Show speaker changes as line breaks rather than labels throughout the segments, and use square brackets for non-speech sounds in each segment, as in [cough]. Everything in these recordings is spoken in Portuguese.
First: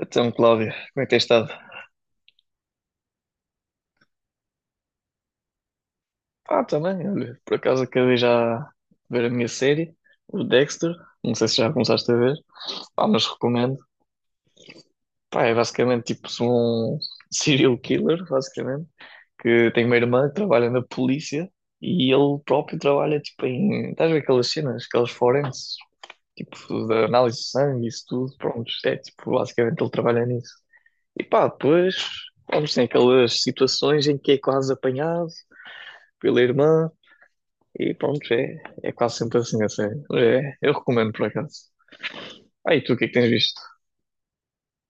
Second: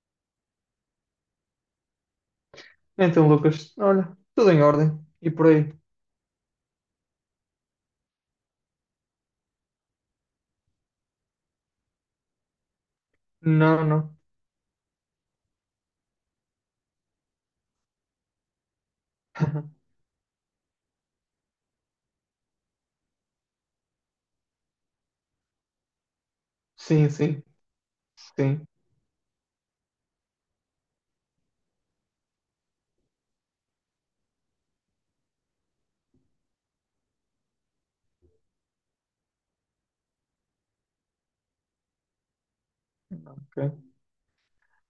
Então, Cláudia, como é que tens estado?
Então, Lucas, olha, tudo em ordem. E por aí?
Ah, também, olha, por acaso acabei já de ver a minha série, o Dexter, não sei se já começaste a ver, ah, mas recomendo.
Não, não.
Pá, é basicamente tipo um serial killer, basicamente, que tem
[laughs]
uma irmã que trabalha na polícia e ele próprio trabalha tipo em, estás a ver aquelas cenas, aquelas forenses, tipo da
Sim,
análise
sim,
de sangue, isso tudo,
sim.
pronto, é tipo, basicamente ele trabalha nisso. E pá, depois, vamos, tem aquelas situações em que é quase apanhado pela irmã. E pronto, é quase sempre assim, a sério. É, eu recomendo por acaso. Ah, e tu o que é que tens visto?
Ok.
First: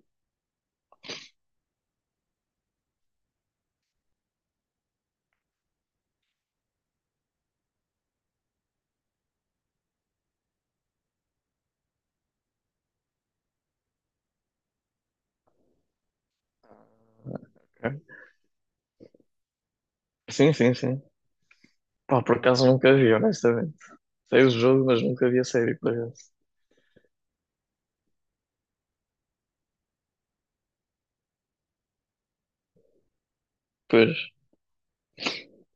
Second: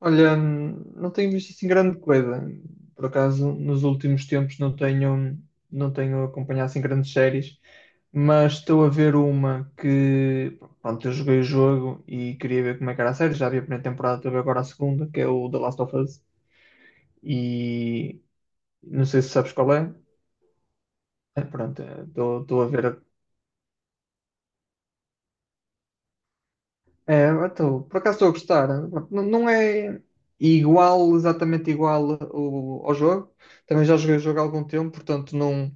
Olha, não tenho visto assim grande coisa. Por acaso, nos últimos tempos não tenho acompanhado assim grandes séries, mas estou a ver uma que, pronto, eu joguei o jogo e queria ver como é que era a série. Já vi a primeira temporada, estou a ver agora a segunda, que é o The Last of Us.
Ok.
E não sei se sabes qual é.
Sim, sim, sim.
É, pronto,
Pá, por
estou
acaso
a ver.
nunca vi, honestamente. Sei o jogo, mas nunca vi a série, por acaso.
É, então, por acaso estou a gostar. Não, não é igual, exatamente igual ao jogo. Também já
Pois,
joguei o jogo há algum tempo, portanto não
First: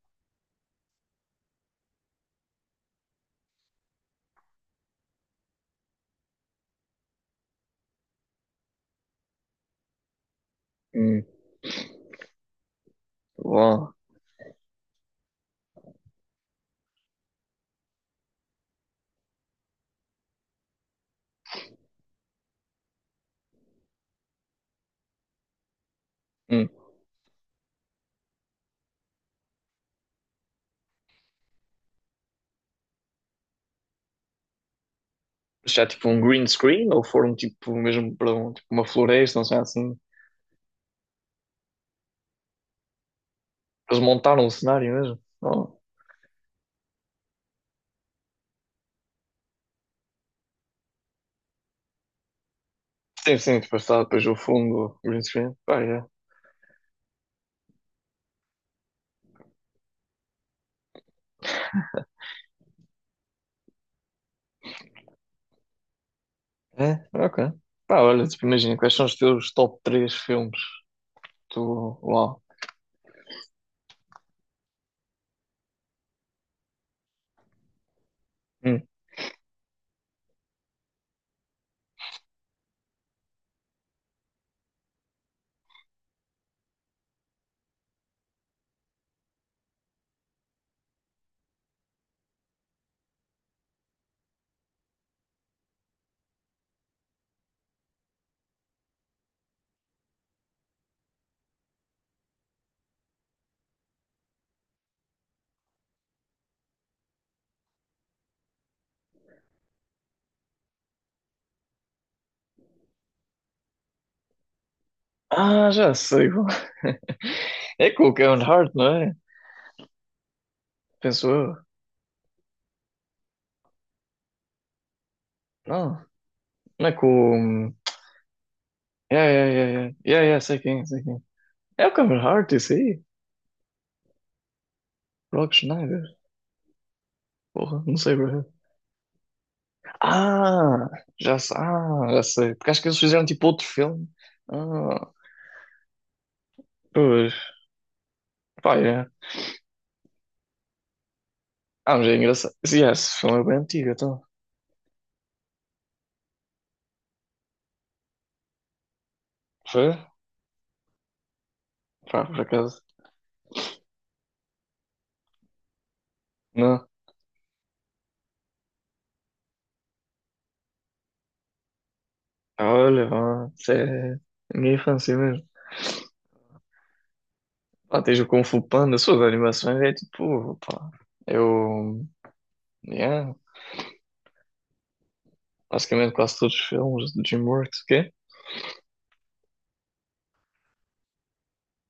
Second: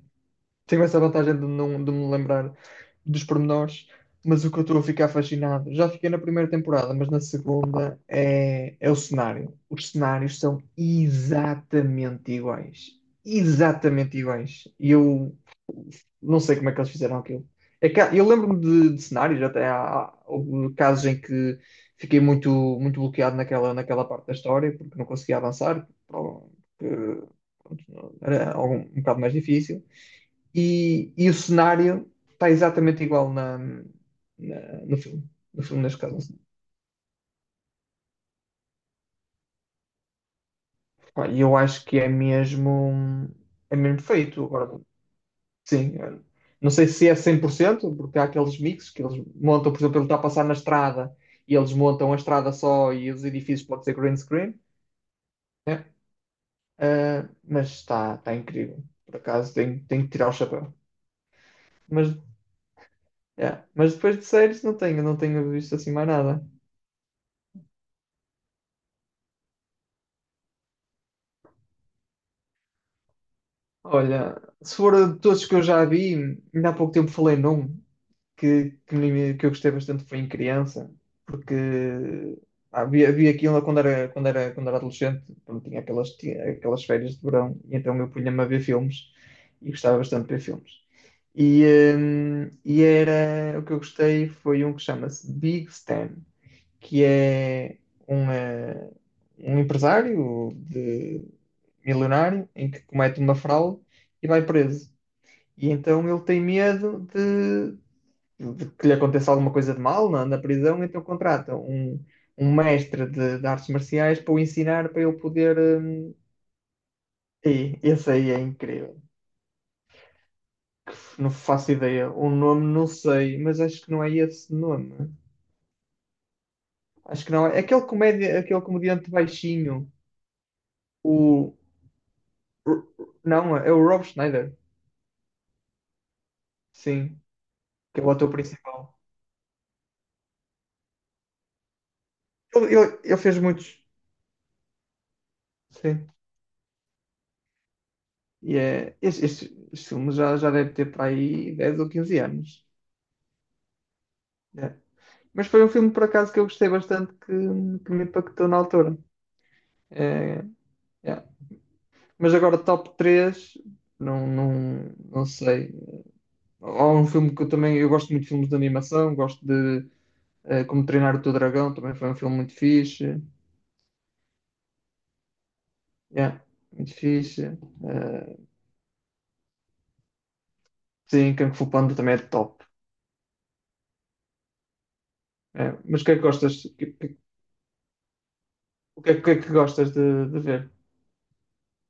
tenho essa vantagem de, não, de me lembrar dos pormenores. Mas o que eu estou a ficar fascinado, já fiquei na primeira temporada, mas na segunda é o cenário. Os cenários são
hum,
exatamente iguais.
bom.
Exatamente iguais. E eu não sei como é que eles fizeram aquilo. É que eu lembro-me de cenários, até há, há houve casos em que fiquei muito, muito bloqueado naquela parte da história, porque não conseguia avançar,
Hum.
porque pronto, era algum, um bocado mais difícil. E o cenário está exatamente igual na, no filme. No filme,
Já
neste
tipo um
caso.
green screen ou foram tipo mesmo para um, tipo, uma floresta, não sei assim.
Pá, e eu acho que é mesmo,
Eles
feito.
montaram um
Agora,
cenário mesmo. Oh.
sim, não sei se é 100% porque há aqueles mixes que eles montam, por exemplo, ele está a passar na estrada e eles montam a estrada só e os
Sim, sim,
edifícios
depois
podem ser
está
green
depois o
screen,
fundo, green screen. Pá,
né?
é.
Ah, mas está incrível. Por acaso tenho que tirar o chapéu. Mas, mas depois de séries não tenho visto assim mais nada.
É, ok. Pá, olha, tipo, imagina, quais são os teus top 3 filmes? Tu, uau.
Olha, se for de todos que eu já vi, ainda há pouco tempo falei num que eu gostei bastante foi em criança, porque havia aquilo quando era adolescente, quando tinha aquelas férias de verão, e então eu punha-me a ver filmes e gostava bastante de ver filmes. E, e era o que eu gostei foi um que chama-se Big Stan, que é um, eh, um empresário de milionário em que comete uma fraude e vai preso. E então ele tem medo de que lhe aconteça alguma coisa de mal na prisão, então contrata um mestre de artes marciais para o ensinar, para ele poder.
Ah, já sei. Qual- [laughs]
E
É com
esse
o
aí é
Kevin Hart, não
incrível.
é?
Que
Penso
não
eu.
faço ideia. O nome não sei, mas acho que não é esse nome.
Não, não é
Acho que não é.
com.
Aquele comediante
É, é,
baixinho.
é, é. É, é, sei quem, sei quem.
O.
É o Kevin Hart, isso
o-
aí.
Não, é o Rob Schneider.
Rock Schneider.
Sim,
Porra, não
que é o
sei,
ator
bro.
principal.
Ah, já sei. Ah, já sei. Porque
Ele,
acho que eles
ele, ele
fizeram
fez
tipo outro
muitos.
filme. Ah,
Sim.
pois.
E
Pá,
é,
é.
este, este, este filme já deve ter para aí 10 ou
Ah, mas é
15 anos.
engraçado. Sim, é, esse filme é bem antigo, então.
É. Mas foi um filme, por acaso, que eu gostei bastante, que me impactou na altura.
Foi?
É, yeah.
Pá,
Mas
por
agora,
acaso.
top 3 não, não, não sei.
Não.
Há um filme que eu também. Eu gosto muito de filmes de animação, gosto de Como Treinar o Teu Dragão, também foi um filme muito
Olha,
fixe.
mano, isso é a minha infância mesmo.
Yeah, muito fixe.
Pá, tens o Kung Fu Panda, suas animações é tipo, pá,
Sim, Kung Fu Panda
eu,
também é top.
yeah,
É, mas o
basicamente
que é que
quase todos
gostas?
os
O que, que,
filmes do DreamWorks, que é?
O que é que gostas de ver?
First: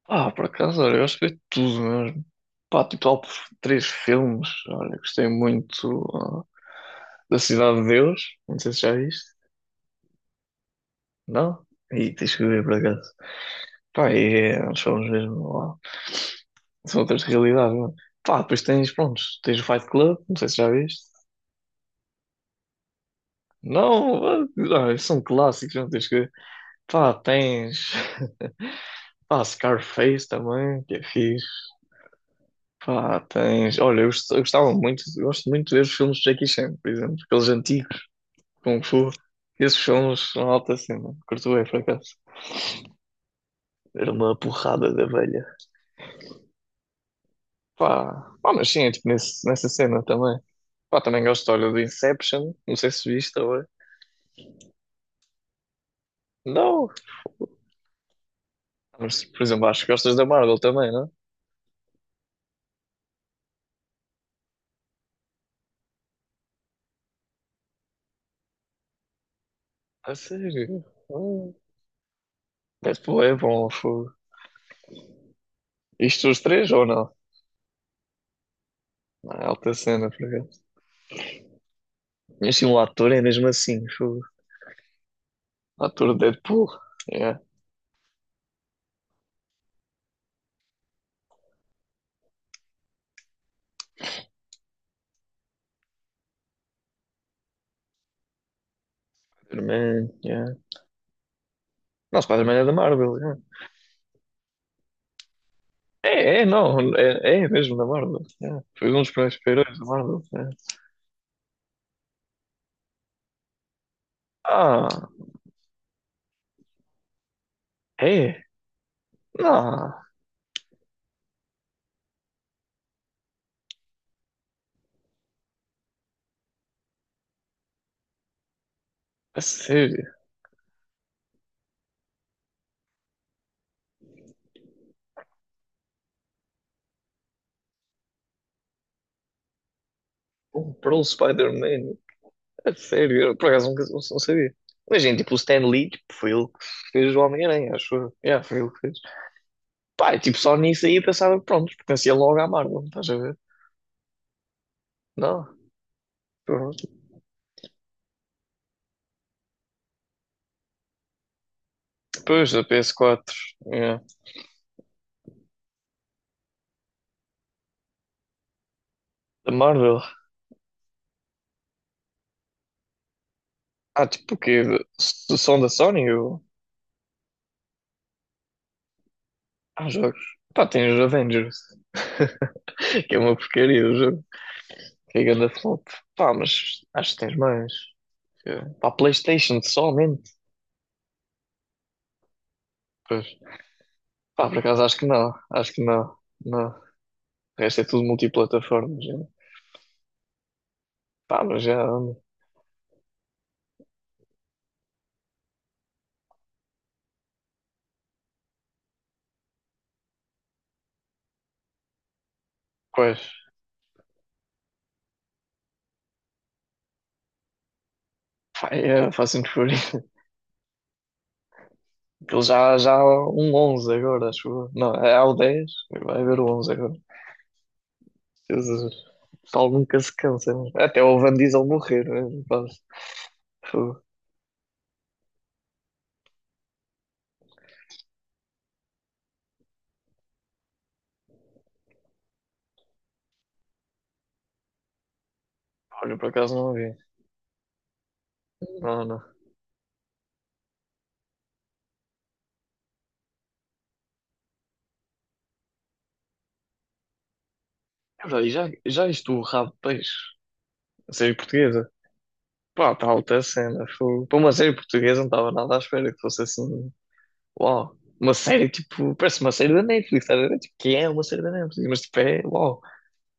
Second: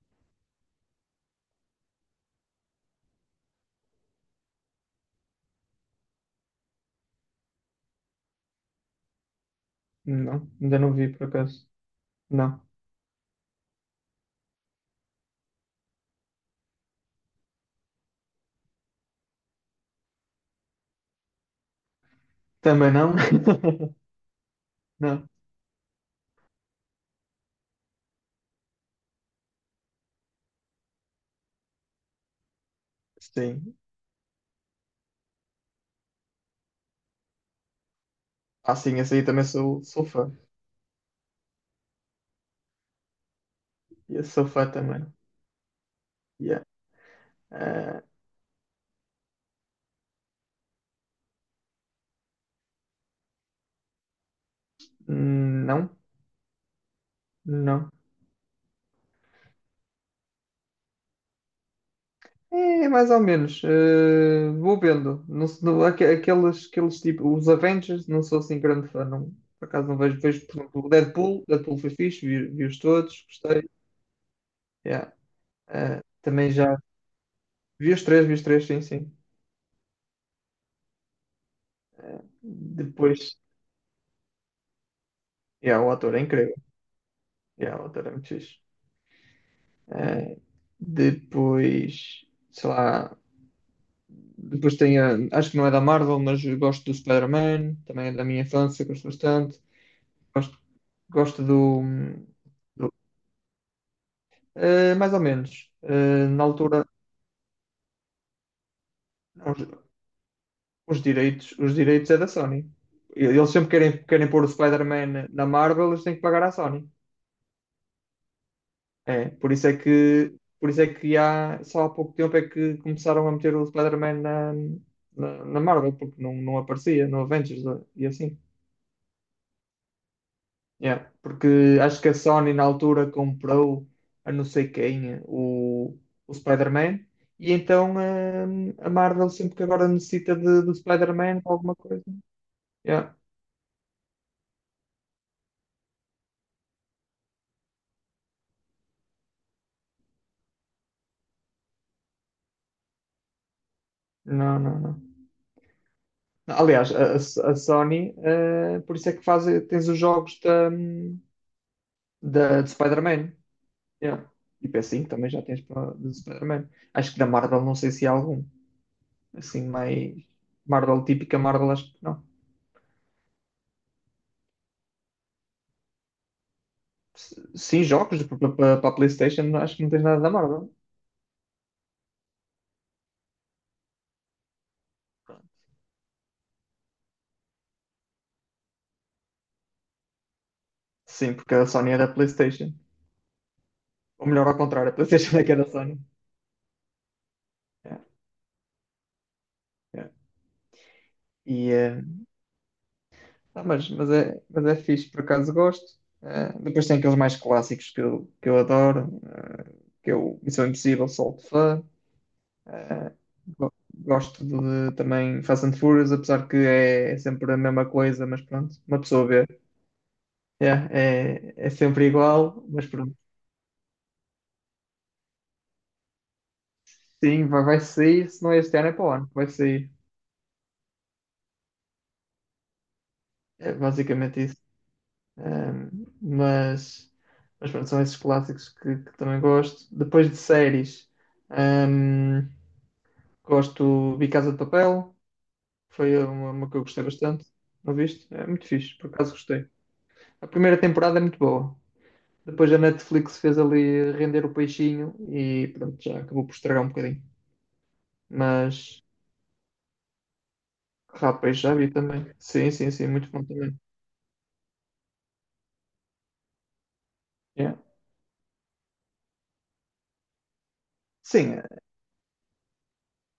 Ah, por acaso, olha, eu gosto de ver tudo mesmo. Pá, tipo, lá três filmes, olha, gostei muito ah, da Cidade de Deus, não sei se já viste,
Não, ainda não vi por
não?
acaso.
E tens que ver
Não.
por acaso. Pá, e é, uns filmes mesmo, ó, são outras realidades, mano. Pá, depois tens, pronto, tens o Fight Club, não sei se já viste.
Também não? [laughs]
Não, ah, ah, são
Não.
clássicos, não tens que ver. Pá, tens. Pá, Scarface também, que é fixe. Pá,
Sim.
tens. Olha, eu gostava muito, eu gosto muito de ver os filmes de Jackie Chan, por exemplo, aqueles antigos,
Ah,
Kung
sim,
Fu.
esse aí também
Esses
sou
filmes
fã.
são alta cena, curto bem, por acaso. Era
E eu
uma
sou fã
porrada de
também.
abelha.
Yeah. Eh,
Pá, pá, mas sim, é tipo nessa cena também. Pá, também gosto, olha, do Inception, não sei se viste agora.
não,
Não,
não.
mas por exemplo, acho que gostas da Marvel também, não?
É, mais ou menos. Vou vendo. Não, aqueles tipo, os Avengers, não sou assim grande fã. Não, por acaso não
A
vejo. Vejo, por
sério?
exemplo, o Deadpool.
Ah,
Deadpool foi fixe, vi-os
Deadpool
todos,
é
gostei.
bom, fogo.
Yeah.
Isto os
Também
três
já
ou não?
vi os três, sim, sim.
Ah, alta cena, por acaso. Mas sim, o ator é
Depois,
mesmo assim. Fogo.
yeah,
O
o
ator
ator
de
é incrível.
Deadpool. Yeah.
Yeah, o ator é muito fixe. Eh, depois, sei lá. Depois tem acho que não é da Marvel, mas eu gosto do Spider-Man, também é da minha infância, gosto bastante.
Spider-Man. Yeah.
Gosto, gosto
Não, Spider-Man é da
do-
Marvel. Yeah.
mais ou menos.
É,
Na
é, não.
altura,
É, é mesmo da Marvel. Yeah. Foi um dos primeiros heróis da
os,
Marvel. Yeah.
os direitos é da Sony. Eles sempre querem pôr o
Ah,
Spider-Man na Marvel, eles têm que pagar à Sony.
é.
É, por isso é
Não,
que, por isso é que só há pouco tempo é que começaram a meter o Spider-Man na Marvel, porque não aparecia no Avengers e assim.
a sério.
Yeah, porque acho que a Sony na altura comprou a não sei quem o Spider-Man e então a Marvel sempre que agora necessita do
Comprou o
Spider-Man para alguma
Spider-Man.
coisa.
A
Yeah.
sério. Eu, por acaso nunca- não, não sabia. Mas, gente, tipo, o Stan Lee, tipo, foi ele que fez o Homem-Aranha, acho eu. Yeah, foi ele que fez. Pá, e, tipo, só nisso aí eu pensava, pronto, pertencia logo à Marvel, estás a ver?
Não, não, não.
Não. Pronto.
Aliás, a, a Sony, por isso é que faz, tens os jogos
Depois da
de Spider-Man.
PS4. Yeah.
Yeah. E PS5 também já tens de Spider-Man. Acho que da Marvel não sei se há algum.
Da
Assim,
Marvel?
mais Marvel típica, Marvel acho que não.
Ah, tipo o quê? Se são da Sony? Ou...
Sim, jogos para a PlayStation, acho que
Há
não tens
jogos.
nada da
Pá,
Marvel.
tem os Avengers. [laughs] Que é uma porcaria o jogo. Que é ganda
Pronto.
flop. Pá, mas acho que tens mais. Que- é, pá, PlayStation somente.
Sim, porque a Sony era a PlayStation.
Pois.
Ou melhor,
Pá, por
ao
acaso
contrário, a
acho que não.
PlayStation é que era a
Acho que
Sony.
não. Não. O resto é
Yeah,
tudo multiplataformas. Né?
yeah.
Pá, mas
E,
já.
eh, mas é fixe, por acaso gosto. Depois tem aqueles mais clássicos que eu adoro, Missão Impossível, sou de fã. Eh,
Pois.
gosto de, também Fast and Furious, apesar que é sempre a mesma coisa, mas
Pá,
pronto, uma
é
pessoa vê.
Assassin's Creed.
Yeah, é sempre
Aquilo [laughs]
igual,
já,
mas
já
pronto.
há um 11 agora, acho eu. Não, é há o 10. Vai haver o 11 agora.
Sim, vai sair, se não é este ano,
Jesus.
é para o ano.
O
Vai
pessoal
sair.
nunca se cansa. Né? Até o Van Diesel morrer, né? Rapaz,
É
fogo.
basicamente isso. Ahm, mas, mas pronto, são esses clássicos que também gosto. Depois de séries, ahm, gosto de Casa de Papel.
Olha,
Foi
por
uma,
acaso
uma
não
que eu
vi.
gostei bastante. Não viste? É muito fixe,
Não,
por acaso
não.
gostei. A primeira temporada é muito boa. Depois a Netflix fez ali render o peixinho e pronto, já acabou por estragar um bocadinho.
É verdade, e já,
Mas,
já isto o Rabo de Peixe, a série
rapaz, já
portuguesa.
vi também. Sim, sim,
Pá, está
sim, muito
alta a
bom também.
cena. Fogo. Para uma série portuguesa não estava nada à espera que fosse assim.
Yeah.
Uau. Uma série tipo, parece uma série da Netflix, estás a ver? Tipo, que é uma série da
Sim,
Netflix, mas tipo, é, uau,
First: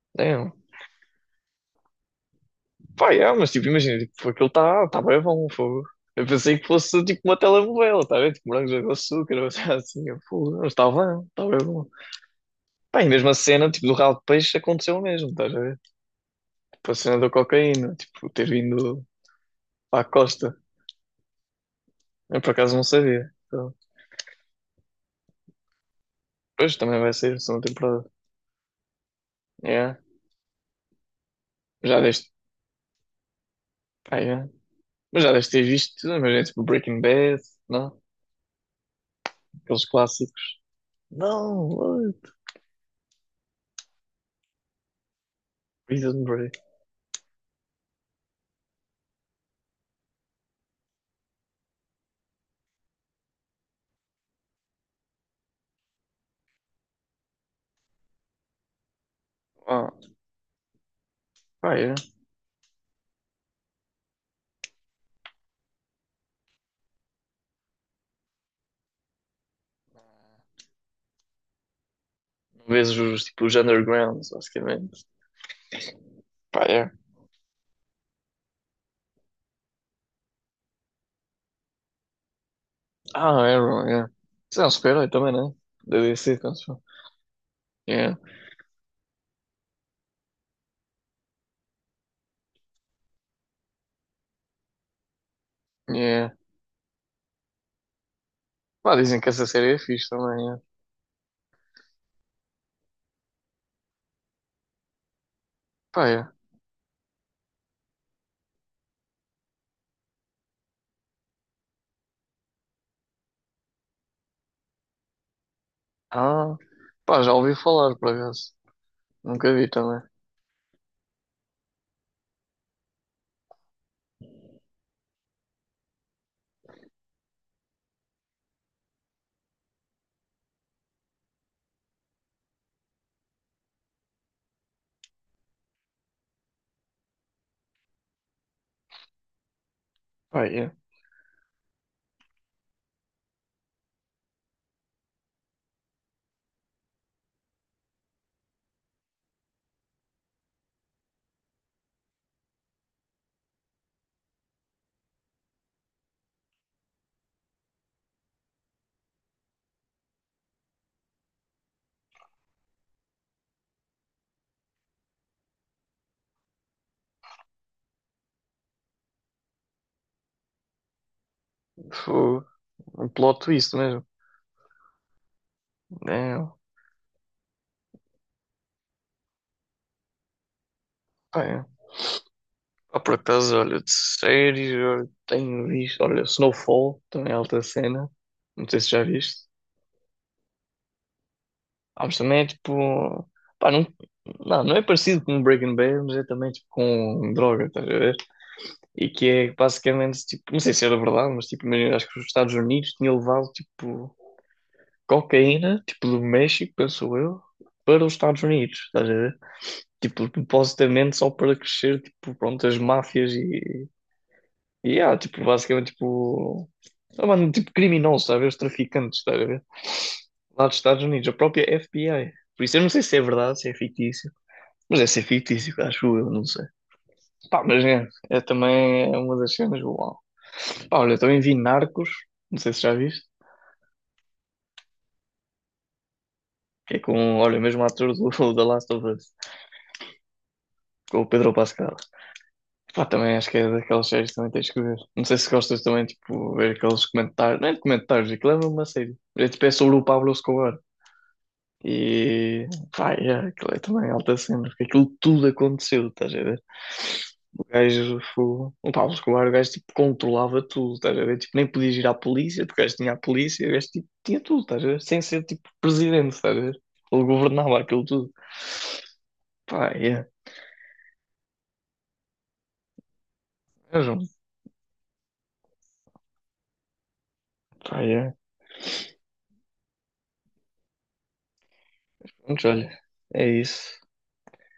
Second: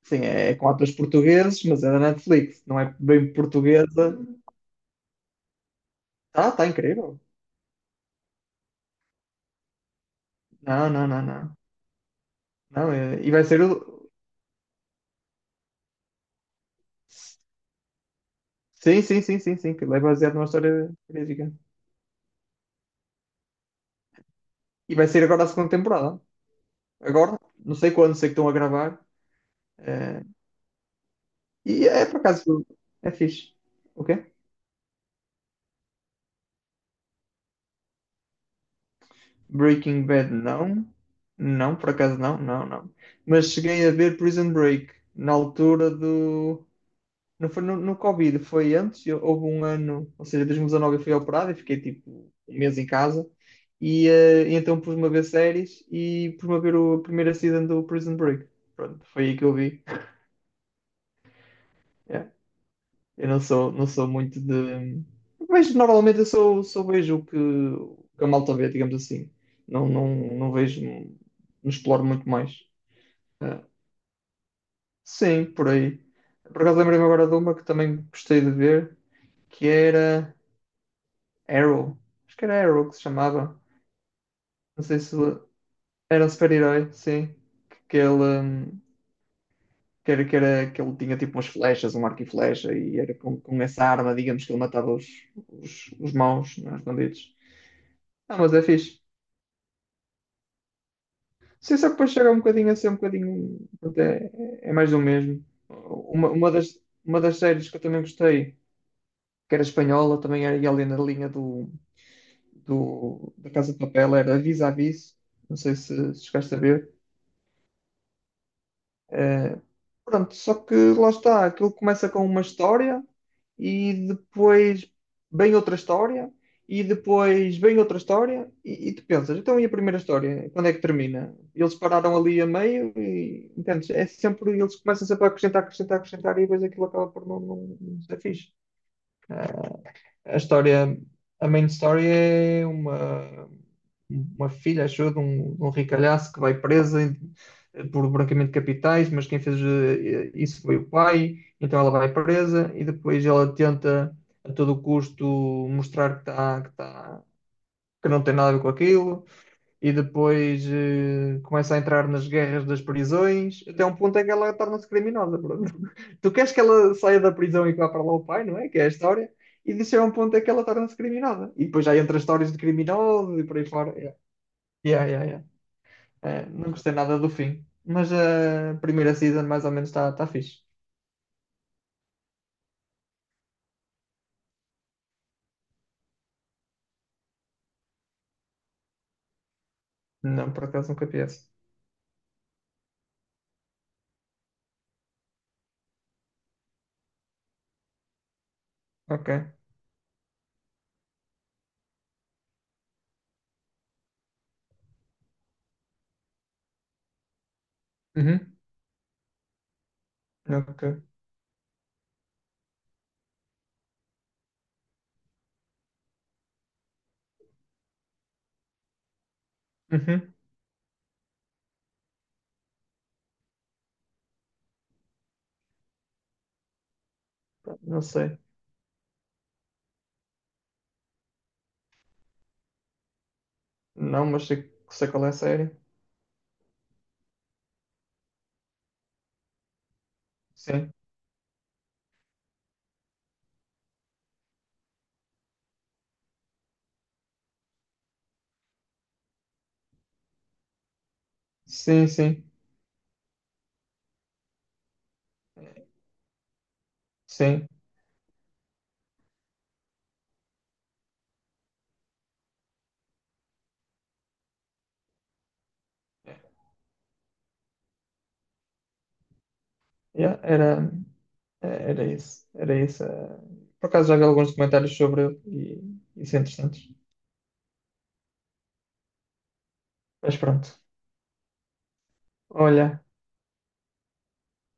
sim,
damn.
é com atores portugueses, mas é da Netflix. Não é
Pá, é,
bem
mas tipo, imagina,
portuguesa.
tipo, aquilo está tá bem bom, fogo. Eu
Ah,
pensei
tá
que fosse
incrível.
tipo uma telenovela, tá a ver? Tipo, morangos com açúcar, ou seja, assim, eu, fogo, não,
Não, não, não,
está
não.
bem bom.
Não,
Pá, e mesmo
e
a
vai ser
cena, tipo, do
o.
ralo de peixe aconteceu o mesmo, estás a ver? Tipo, a cena da cocaína, tipo, ter
Sim,
vindo
sim, sim, sim, sim. Que é
à
baseado numa
costa.
história verídica.
Eu, por acaso, não sabia. Então,
E vai ser agora a segunda temporada.
pois, também vai ser a
Agora,
segunda
não sei
temporada.
quando, sei que estão a gravar.
Yeah.
É, e
Já
é por
deste,
acaso. É fixe. O quê?
pá, yeah. Mas já deste ter visto, imagina, tipo, Breaking Bad, não? Aqueles
Breaking Bad,
clássicos.
não.
Não,
Não, por
oi,
acaso não, não, não. Mas cheguei a ver Prison Break na altura
Prison Break.
do. Não foi no Covid, foi antes, houve um ano, ou seja, 2019 eu fui operado e fiquei tipo um mês em casa. E então pus-me a ver séries e pus-me a ver o primeiro season do Prison Break. Pronto, foi aí que eu vi.
Ah, pá, yeah.
Yeah. Eu não sou muito de. Mas normalmente eu sou, sou vejo o que a malta vê, digamos assim. Não, não, não vejo, não exploro muito mais.
Vês os, tipo, os
Ah,
undergrounds, basicamente.
sim, por aí. Por
Pá,
acaso
yeah.
lembrei-me agora de uma que também gostei de ver, que era. Arrow. Acho que era Arrow que se
Ah,
chamava.
Arrow, yeah. Isso é um
Não sei
super-herói
se
também, né? Da
era um
DC, então, se for.
super-herói, sim. Que
Yeah,
que era que ele tinha tipo umas flechas, um arco e flecha, e era com essa arma, digamos, que ele matava os
yeah.
maus, né, os bandidos. Ah, mas é
Pá,
fixe.
dizem que essa série é fixe também, yeah.
Sim, só que depois chega um bocadinho a ser um bocadinho. Até é mais do mesmo.
Pá,
Uma,
yeah.
uma, das, uma das séries que eu também gostei, que era espanhola, também era e ali na linha da Casa de Papel, era Vis a Vis. Não sei se chegaste
Ah,
a ver.
pá, já ouvi falar, por acaso. Nunca
Eh,
vi também.
pronto, só que lá está, aquilo começa com uma história e depois vem outra história e depois vem outra história e tu pensas, então e a primeira história? Quando é que termina? Eles pararam ali a meio e entendes? É sempre, eles começam sempre a acrescentar, acrescentar, acrescentar e depois aquilo acaba por não, não, não ser fixe. A
Pá, é.
história, a main story é uma filha, acho eu, de um ricalhaço que vai presa por branqueamento de capitais, mas quem fez isso foi o pai, então ela vai presa e depois ela tenta a todo custo mostrar que, tá, que não tem nada a ver com aquilo e depois começa a entrar nas guerras das prisões, até um ponto em que ela torna-se criminosa. Pronto. [laughs] Tu queres que ela saia da prisão e que vá para lá o pai, não é? Que é a história. E disso é um ponto em que ela torna-se criminosa. E depois já entra
Fogo.
histórias de
Um
criminosos
plot
e por aí
twist
fora.
mesmo.
Yeah. Yeah, yeah, yeah.
É,
Não gostei nada do fim. Mas a primeira season mais ou menos está tá fixe.
pá, é. Ah, por acaso, olha, de séries, eu tenho visto. Olha, Snowfall, também é alta cena. Não sei se já viste.
Não, por acaso nunca vi essa.
Ah, mas também é tipo. Pá, não, não é parecido com Breaking Bad, mas é também tipo com droga, estás a ver? E que
Ok.
é basicamente tipo. Não sei se era verdade, mas tipo, imagina, acho que os Estados Unidos tinham levado tipo. Cocaína, tipo do México, penso eu, para os Estados
Uhum.
Unidos, estás a ver? Tipo,
Ok.
supostamente só para crescer, tipo, pronto, as máfias e ah, tipo, basicamente, tipo, ah, mano, tipo, criminosos, estás a ver? Os traficantes, estás a ver?
Uhum.
Lá dos Estados Unidos, a própria FBI. Por isso eu não sei se é verdade, se é fictício, mas é ser fictício, acho eu, não sei. Pá,
Não sei.
é também é uma das cenas, uau. Pá, olha, eu também vi Narcos, não sei se já viste,
Não, mas sei qual é a série.
que é com, olha, o mesmo ator do, [laughs] da Last of Us,
Sim.
com o Pedro Pascal. Pá, também acho que é daquelas séries que também tens que ver. Não sei se gostas também, tipo, ver aqueles comentários. Não é de comentários, aquilo é mesmo uma série. É, tipo, é sobre o Pablo Escobar.
Sim, sim.
E, pá, é, aquilo é também alta cena, porque aquilo tudo aconteceu, estás a ver? O
Sim.
gajo, fo- o Pablo Escobar, o gajo, tipo, controlava tudo, estás a ver? Tipo, nem podias ir à polícia, porque o gajo tinha a polícia, o gajo, tipo, tinha tudo, estás a ver? Sem ser, tipo, presidente, estás a ver? Ele governava aquilo tudo. Pá, é,
Yeah, era isso. Era isso. Eh. Por acaso já
mesmo,
vi alguns documentários sobre ele e isso é interessante.
pá, é.
Mas pronto.
Mas olha,
Olha,
é isso.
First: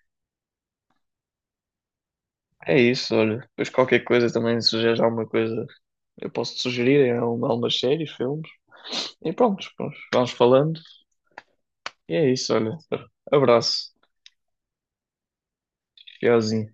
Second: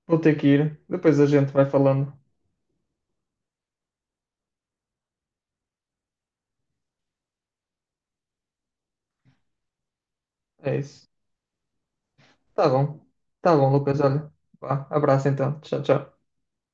vou ter que ir. Depois a gente vai falando.
É isso, olha. Depois qualquer coisa também, se sugeres alguma coisa, eu posso te sugerir em algumas séries, filmes. E pronto, pronto, vamos
É
falando.
isso.
E é isso,
Tá
olha.
bom. Tá bom,
Abraço.
Lucas. Olha. Vá, abraço então. Tchau, tchau.
Tchauzinho.